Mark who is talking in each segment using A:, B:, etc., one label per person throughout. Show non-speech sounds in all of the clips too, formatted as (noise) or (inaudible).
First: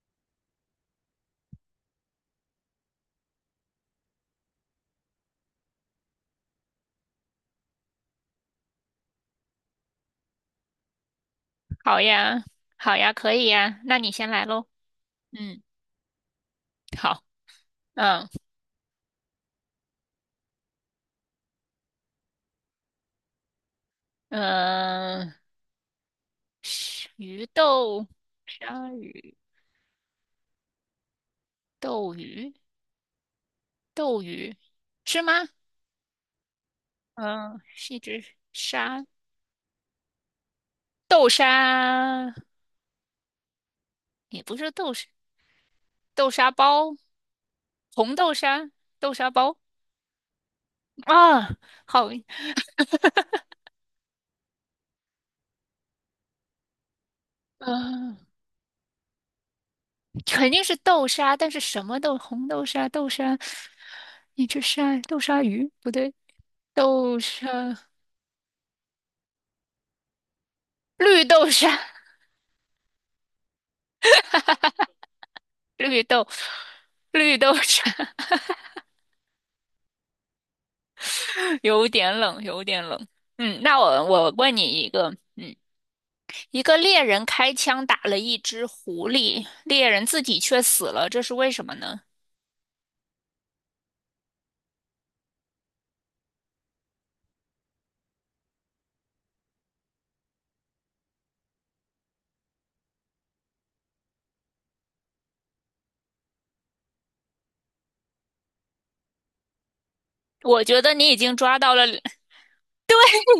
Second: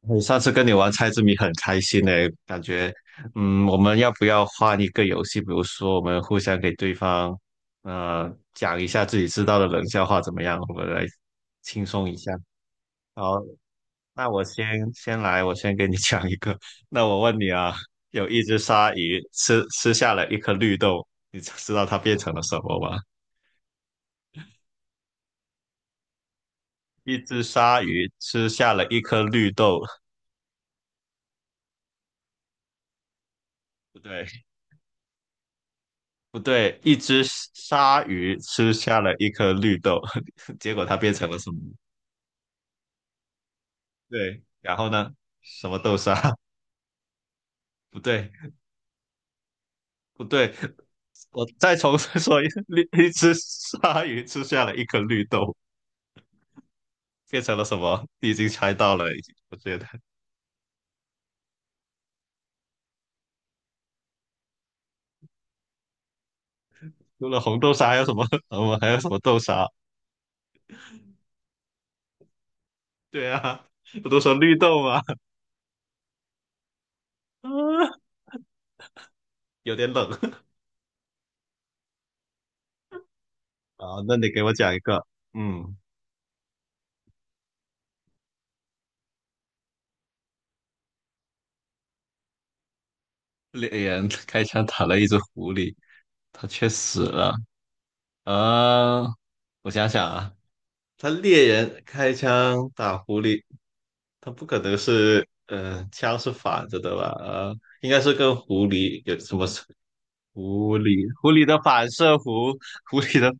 A: 我上次跟你玩猜字谜很开心呢，感觉，我们要不要换一个游戏？比如说，我们互相给对方，讲一下自己知道的冷笑话，怎么样？我们来轻
B: 好
A: 松一下。
B: 呀，好呀，可
A: 好，
B: 以呀，那你
A: 那
B: 先
A: 我
B: 来喽。
A: 先先来，我
B: 嗯，
A: 先给你 (laughs) 讲一个。(laughs) 那我
B: 好，
A: 问你啊，
B: 嗯
A: 有一只鲨鱼吃下了一颗绿豆，你知道它变成了什么吗？
B: 嗯，是
A: 一只
B: 鱼
A: 鲨
B: 豆
A: 鱼吃下了
B: 鲨
A: 一颗
B: 鱼
A: 绿豆，
B: 斗鱼
A: 不
B: 斗
A: 对，
B: 鱼是吗？
A: 不对，一只
B: 嗯，是一
A: 鲨
B: 只
A: 鱼吃下
B: 鲨，
A: 了一颗绿豆，(laughs) 结果它变
B: 豆
A: 成了什么？
B: 鲨，
A: 对，
B: 也不是
A: 然后
B: 豆沙，
A: 呢？什么豆沙？
B: 豆
A: (laughs)
B: 沙包，
A: 不
B: 红
A: 对，
B: 豆沙，豆沙包
A: 不对，我
B: 啊，
A: 再重
B: 好，
A: 新说一次，绿一只鲨鱼吃下了一颗绿豆，变成了什么？
B: 嗯、
A: 你已经猜到了，已经我觉得
B: 肯定是豆沙，但是什么豆，红豆沙，豆沙，一只鲨，豆沙鱼不对，豆
A: 除了
B: 沙。
A: 红豆沙还有什么？(laughs) 我们还有什么豆沙？
B: 绿豆沙，
A: 对啊，不都说绿豆吗？
B: (laughs) 绿豆，(laughs) 绿
A: (laughs)
B: 豆沙，
A: 啊，有点冷。
B: (laughs) 有点冷，有点冷。嗯，
A: (laughs)
B: 那
A: 啊。
B: 我
A: 那你
B: 我
A: 给我
B: 问你
A: 讲一
B: 一
A: 个，
B: 个，嗯，
A: 嗯，
B: 一个猎人开枪打了一只狐狸，猎人自己却死了，这是为什么呢？
A: 猎人开枪打了一只狐狸，它却死了。呃，我想想啊，他猎人开枪打狐狸，他不可能是，枪是反着的吧？应该是跟狐狸有什么是
B: 我
A: 狐
B: 觉得
A: 狸？
B: 你已
A: 狐
B: 经
A: 狸的
B: 抓到了，(laughs)
A: 反
B: 对
A: 射弧，狐狸的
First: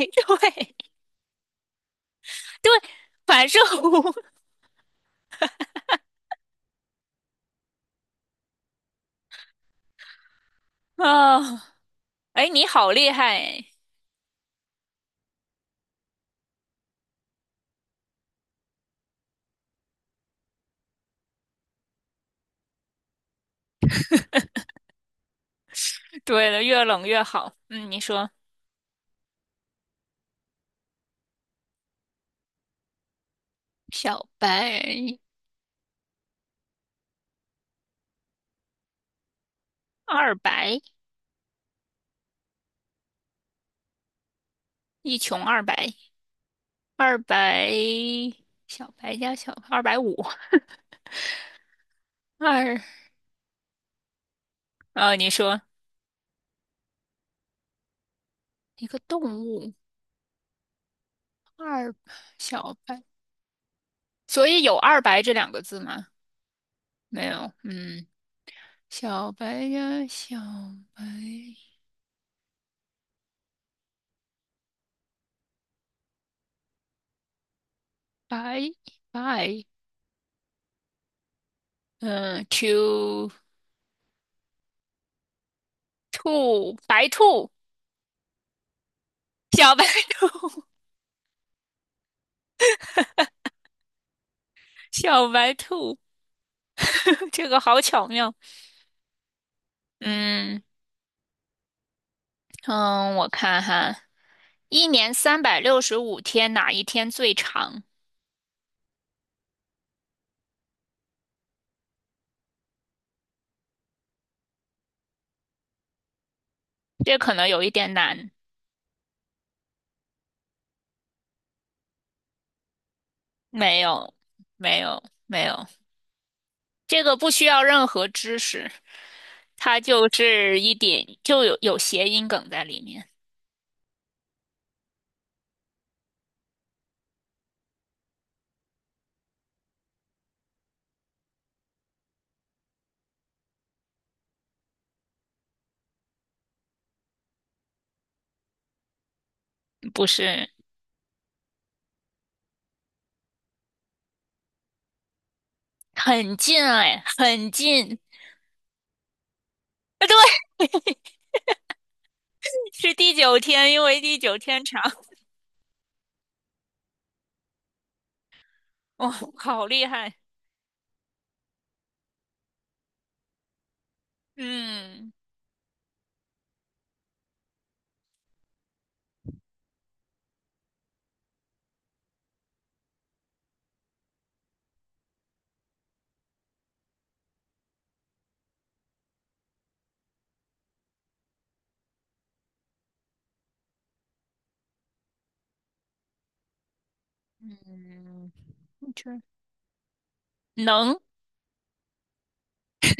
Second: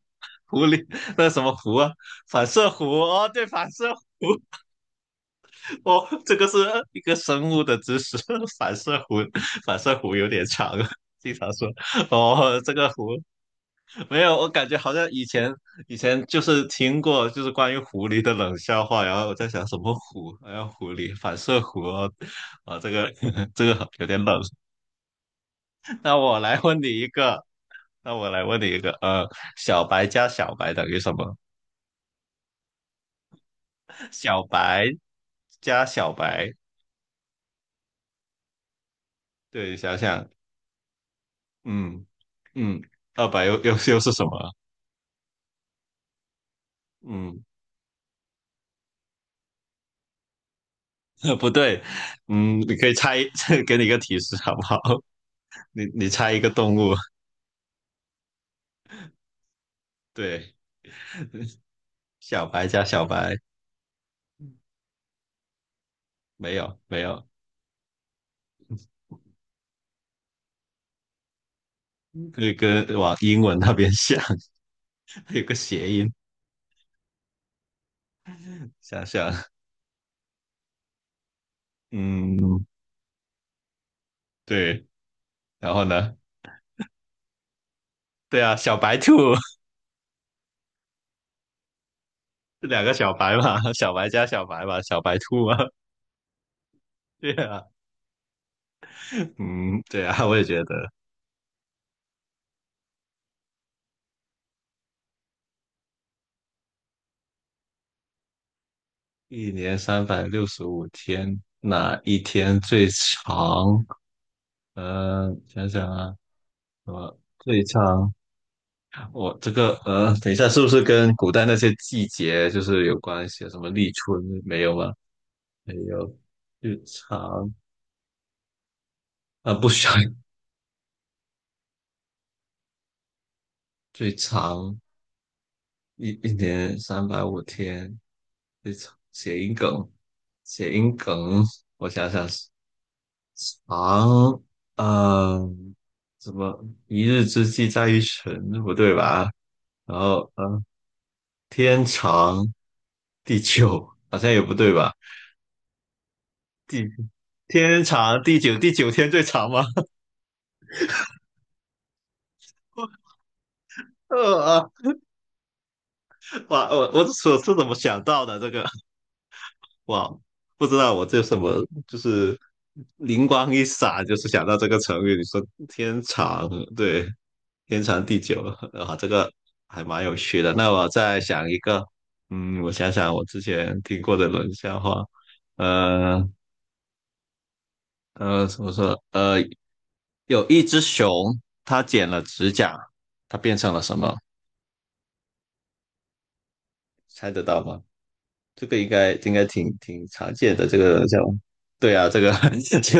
A: 狐狸那什么弧啊？反射
B: 对，
A: 弧哦，对，
B: 反射
A: 反射
B: 弧
A: 弧哦，这个是一个生物的知识，(laughs) 反射弧，反射弧有点长啊，
B: (laughs)
A: 经
B: 啊，
A: 常说
B: 哎，
A: 哦，
B: 你
A: 这个
B: 好厉
A: 弧。
B: 害！
A: 没有，我感觉好像以前就是听过，就是关于狐狸的冷笑话，然后我在想什么狐，好像狐狸反射弧哦，啊，这个 (laughs) 这个有点冷。(laughs) 那我
B: 对
A: 来
B: 了，
A: 问
B: 越
A: 你
B: 冷
A: 一
B: 越
A: 个，
B: 好。嗯，你
A: 那我
B: 说
A: 来问你一个，小白加小白等于什么？
B: 小
A: 小白
B: 白、
A: 加小白，对，想想，
B: 二白、
A: 嗯嗯，二白又是什么？
B: 一穷二白。二
A: 嗯，
B: 百小白加小二百五
A: (laughs) 不对，嗯，你
B: 二，
A: 可以猜，(laughs) 给你一个提示好不好？
B: 啊，你说
A: (laughs) 你猜一个动物，
B: 一个动物
A: 对。
B: 二
A: 小白
B: 小
A: 加
B: 白，
A: 小白，
B: 所以有二白这两个字吗？
A: 没有，
B: 没有，嗯，小白加小白
A: 可以跟往英文那边想，(laughs) 有个谐音，
B: 白
A: 想想，
B: 白，嗯
A: 嗯，
B: ，two
A: 对，然后呢？
B: 兔白兔
A: 对啊，小白兔，
B: 小白兔 (laughs)
A: (laughs) 两个小白嘛，小白加小白嘛，小白
B: 小
A: 兔
B: 白
A: 嘛，
B: 兔，
A: (laughs)
B: (laughs)
A: 对
B: 这个
A: 啊，
B: 好巧妙，
A: 嗯，对啊，我也觉
B: 嗯
A: 得，
B: 嗯，我看哈，一年365天哪一天最长？
A: 一年三百六十五天，哪一天最长？想想啊，什
B: 这
A: 么
B: 可能
A: 最
B: 有一点
A: 长？
B: 难。
A: 我这个等一下，是不是跟古代那些季节就是有关系啊什么
B: 没
A: 立
B: 有，
A: 春？没有
B: 没
A: 吗？
B: 有，没有，
A: 还有最
B: 这个不需
A: 长
B: 要任何知识，
A: 啊，不
B: 它
A: 需要
B: 就是一点就有谐音梗在里面，
A: 最长。一年三百五天，最长谐音梗，谐音梗，我想想，长，嗯，怎么一日之计在于晨，不对吧？然
B: 不
A: 后
B: 是
A: 天长地久，好像也不对吧？
B: 很近啊
A: 地
B: 哎，很
A: 天
B: 近。
A: 长
B: (laughs)
A: 地久，第九天最长吗？
B: 啊对，是第九天，因
A: (laughs)
B: 为第九
A: 呃
B: 天
A: 啊，
B: 长。
A: 哇，我是怎么想到的这个？
B: 哇、好厉
A: 哇，
B: 害！
A: 不知道我这什么，就是灵光一闪，就是想到这个成
B: 嗯
A: 语。你说天长，对，天长地久啊，这个还蛮有趣的。那我再想一个，嗯，我想想我之前听过的冷笑话，呃怎么说？有一只熊，它剪了指甲，它变成了什么？猜得到吗？
B: 嗯，
A: 这个应该
B: 这
A: 应该挺常见的这
B: 能，
A: 个叫，对啊，这个 (laughs) 就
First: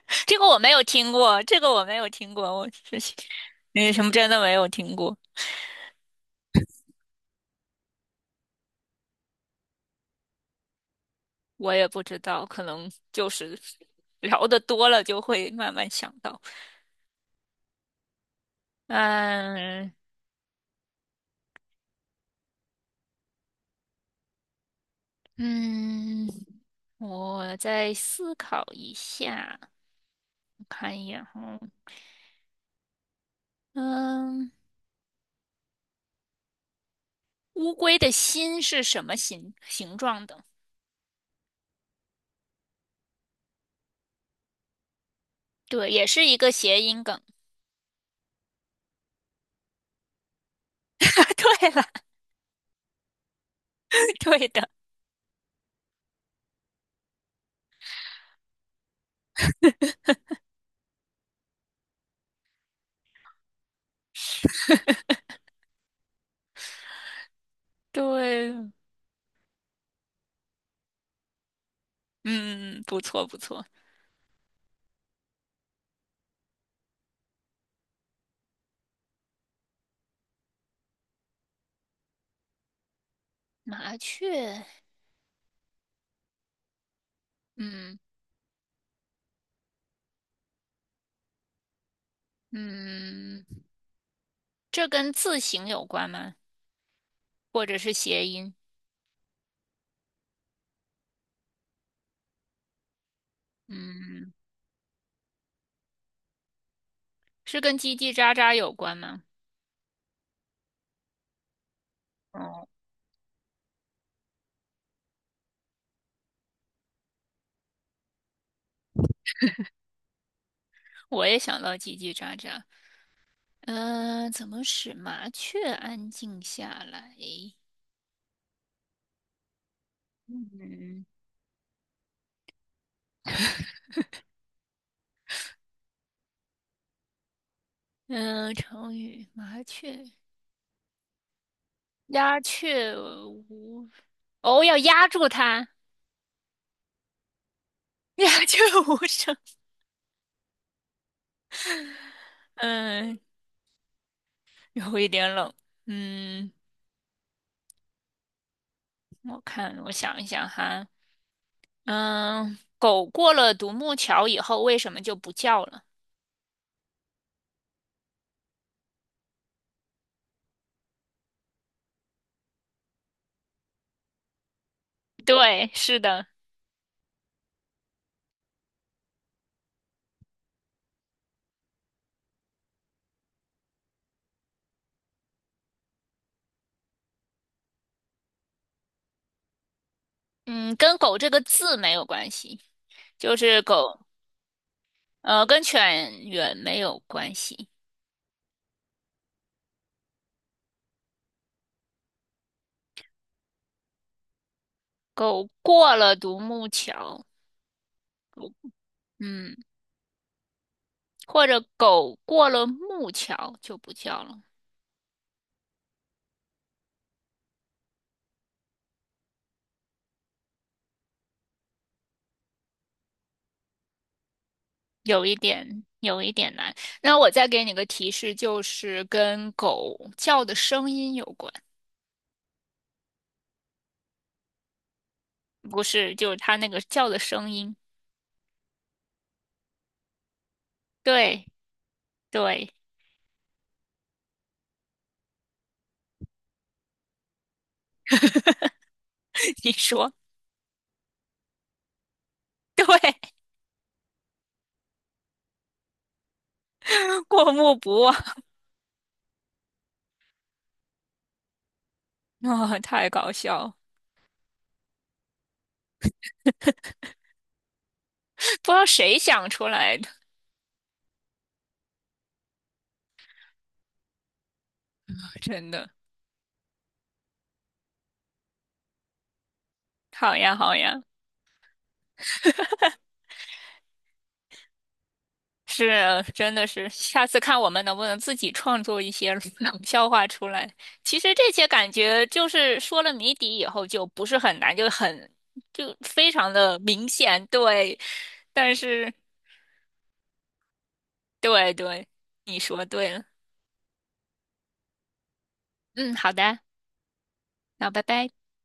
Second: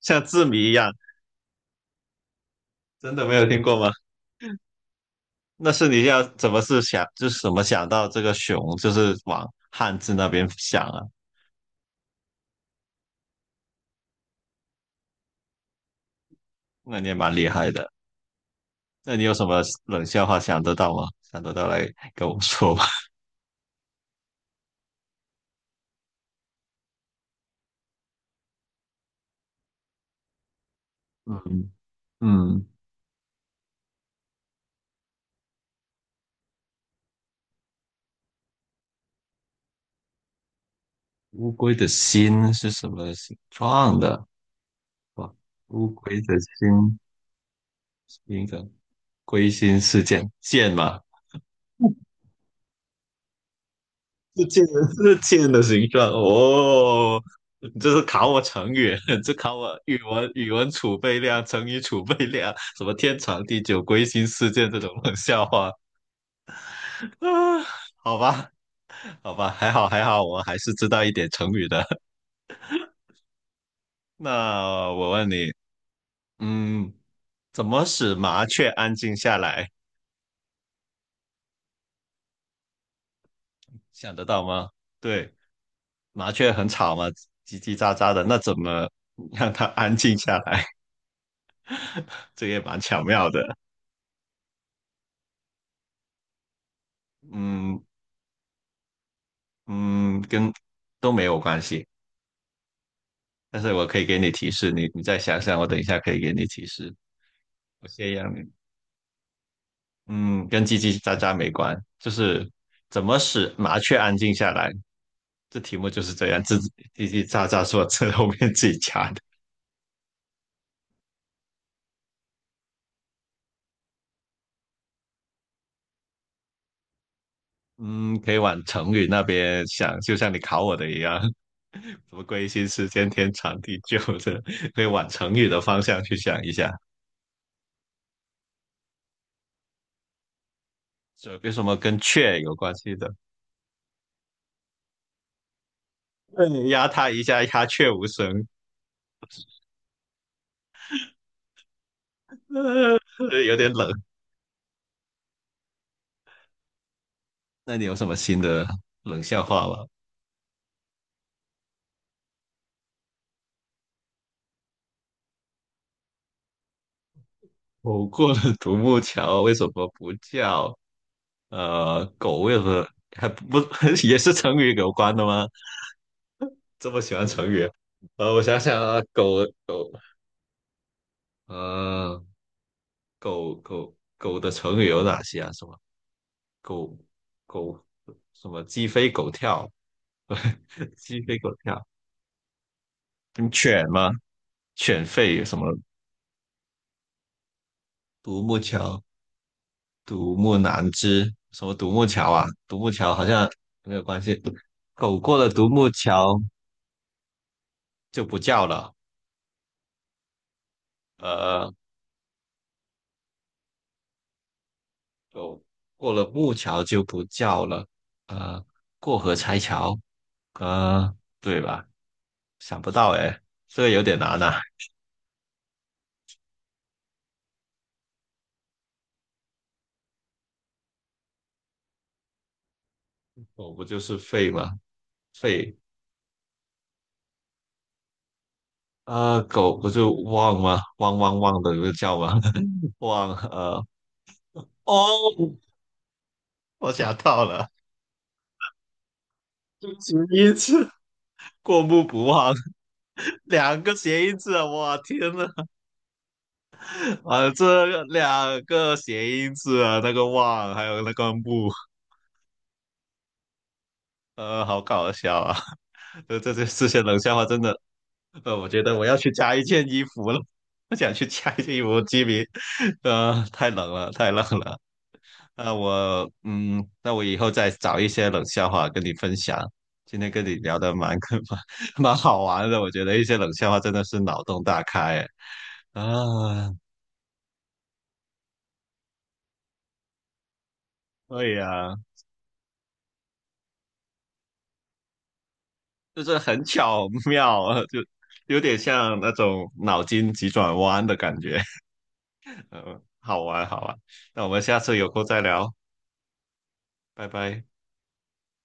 A: 像
B: 这
A: 字
B: 个我
A: 谜
B: 没
A: 一
B: 有
A: 样，
B: 听过，这个我没有听过，我是
A: 真的没有听过吗？
B: 那什么真的没有听过。
A: 那是你要怎么是想，就是怎么想到这个熊，就是往汉字那边想啊？
B: 我也不知道，可能就是聊得多了就会慢慢想到。
A: 那你也蛮厉害的。那你有什么
B: 嗯
A: 冷笑话想得到吗？想得到来跟我说吧。
B: 嗯，我再思考一下，我看一眼哈。
A: 嗯嗯，
B: 嗯，乌龟的心是什么形状的？
A: 乌龟的心是什么形状的？哇，乌
B: 对，也
A: 龟
B: 是
A: 的
B: 一个谐
A: 心，
B: 音梗。
A: 一个龟心事件，剑嘛，
B: (laughs) 对了，(laughs)
A: 是
B: 对
A: 贱
B: 的，
A: 人，(laughs) 是贱的形状哦。你这是考我成语，(laughs) 这考我语文储备量、成语储备量，什么天长地久、归心似箭这种冷笑话啊？好吧，
B: 对，
A: 好吧，还好还好，我还是知道一点成语的。(laughs)
B: 嗯，不错不错。
A: 那我问你，嗯，怎么使麻雀安静下来？
B: 麻
A: 想得到
B: 雀，
A: 吗？对，麻雀很吵嘛，叽叽喳
B: 嗯
A: 喳的，那怎么让它安静下来？(laughs) 这也蛮巧妙
B: 嗯，
A: 的。
B: 这跟字形有关吗？或者
A: 嗯，
B: 是谐音？
A: 嗯，跟都没有关系，但是我可以给你
B: 嗯，
A: 提示，你再想想，我等一下可以给你提示。
B: 是跟
A: 我
B: 叽叽
A: 先让
B: 喳
A: 你，
B: 喳有关吗？
A: 嗯，跟叽叽喳喳没关，就是
B: 哦，
A: 怎么使麻雀安静下来，这题目就是这样，自己叽叽喳喳说这后面自己加的。
B: 我也想到叽叽喳喳。嗯、怎么使麻雀安静下来？
A: 嗯，可以往成语那边想，就像你考我的一
B: 嗯
A: 样，什么归心似箭、天长地久的，可以往成语的方向去想一下。
B: 嗯、成语麻雀
A: 这有什么跟雀
B: 鸦
A: 有关系
B: 雀
A: 的？
B: 无哦，要压住它，
A: 对，压它一下，鸦雀无
B: (laughs) 鸦
A: 声。
B: 雀无声。嗯，
A: 有点冷。
B: 有一点冷。嗯，
A: 那你有什么新的冷
B: 我
A: 笑话
B: 看，
A: 吗？
B: 我想一想哈。嗯，狗过了独木桥以后，为什么就不叫了？
A: 狗过了独木桥为什么不叫？狗为什么还不 (laughs) 也是成语有关的吗？
B: 对，是的。
A: 这么喜欢成语？我想想啊，狗狗，呃，狗的成语有哪些啊？什么狗狗什么鸡飞狗跳？
B: 嗯，
A: (laughs)
B: 跟狗
A: 鸡
B: 这
A: 飞
B: 个
A: 狗
B: 字
A: 跳，
B: 没有关系，就
A: 嗯，
B: 是
A: 犬
B: 狗，
A: 吗？犬吠什
B: 跟
A: 么？
B: 犬远没有关系。
A: 独木桥独木难支，什么独木桥啊？独木桥好像没有关系。狗过
B: 狗
A: 了独木
B: 过了独
A: 桥
B: 木桥，
A: 就不叫了，
B: 嗯，或者
A: 呃，
B: 狗过了木桥就不叫了，
A: 狗过了木桥就不叫了，呃，过河拆桥，呃，对吧？想不到哎，这个有点难呐、
B: 有一点，有一点难。那我再给你个提示，就是跟狗叫的声音有关，
A: 狗不就是吠吗？吠，
B: 不是，就是它那个叫的声音。
A: 啊，狗不就汪吗？汪汪
B: 对，
A: 汪的就叫吗？
B: 对，
A: (laughs) 汪，哦，我想到了，
B: (laughs) 你
A: (laughs)
B: 说
A: 只一次。过目不忘，
B: 对，
A: (laughs) 两个谐音字啊！哇，天呐，
B: (laughs)
A: 啊，
B: 过目不
A: 这
B: 忘，
A: 两个谐音字啊，那个忘还有那个目，
B: (laughs) 哦，太搞笑了，
A: 好搞笑啊！(laughs) 这这些冷笑话真的，我
B: 不知
A: 觉
B: 道
A: 得我要
B: 谁
A: 去
B: 想
A: 加一
B: 出
A: 件
B: 来
A: 衣
B: 的。
A: 服了，我想去加一件衣服，基米，太冷了，太冷了。
B: 真
A: 那
B: 的，
A: 我，嗯，那我以后再找一些冷笑话跟你分享。今天
B: 好
A: 跟你
B: 呀，好
A: 聊的
B: 呀，
A: 蛮 (laughs) 蛮好玩的，我觉得一些冷笑话真的是脑洞大开哎
B: 是，
A: 啊。
B: 真的
A: 啊
B: 是，下次看我们能不能自己创作一些 (laughs) 冷笑话出来。其实这
A: 对
B: 些感
A: 呀、
B: 觉就是说了谜底以后就不是很难，就很，就
A: 就
B: 非
A: 是
B: 常
A: 很
B: 的
A: 巧
B: 明显，
A: 妙，(laughs)
B: 对。
A: 就有
B: 但
A: 点
B: 是，
A: 像那种脑筋急转弯的感觉，
B: 对对，你
A: (laughs)
B: 说对了。
A: 好玩好玩。那我们下次有空再聊，
B: 嗯，好的，
A: 拜拜。
B: 那拜拜。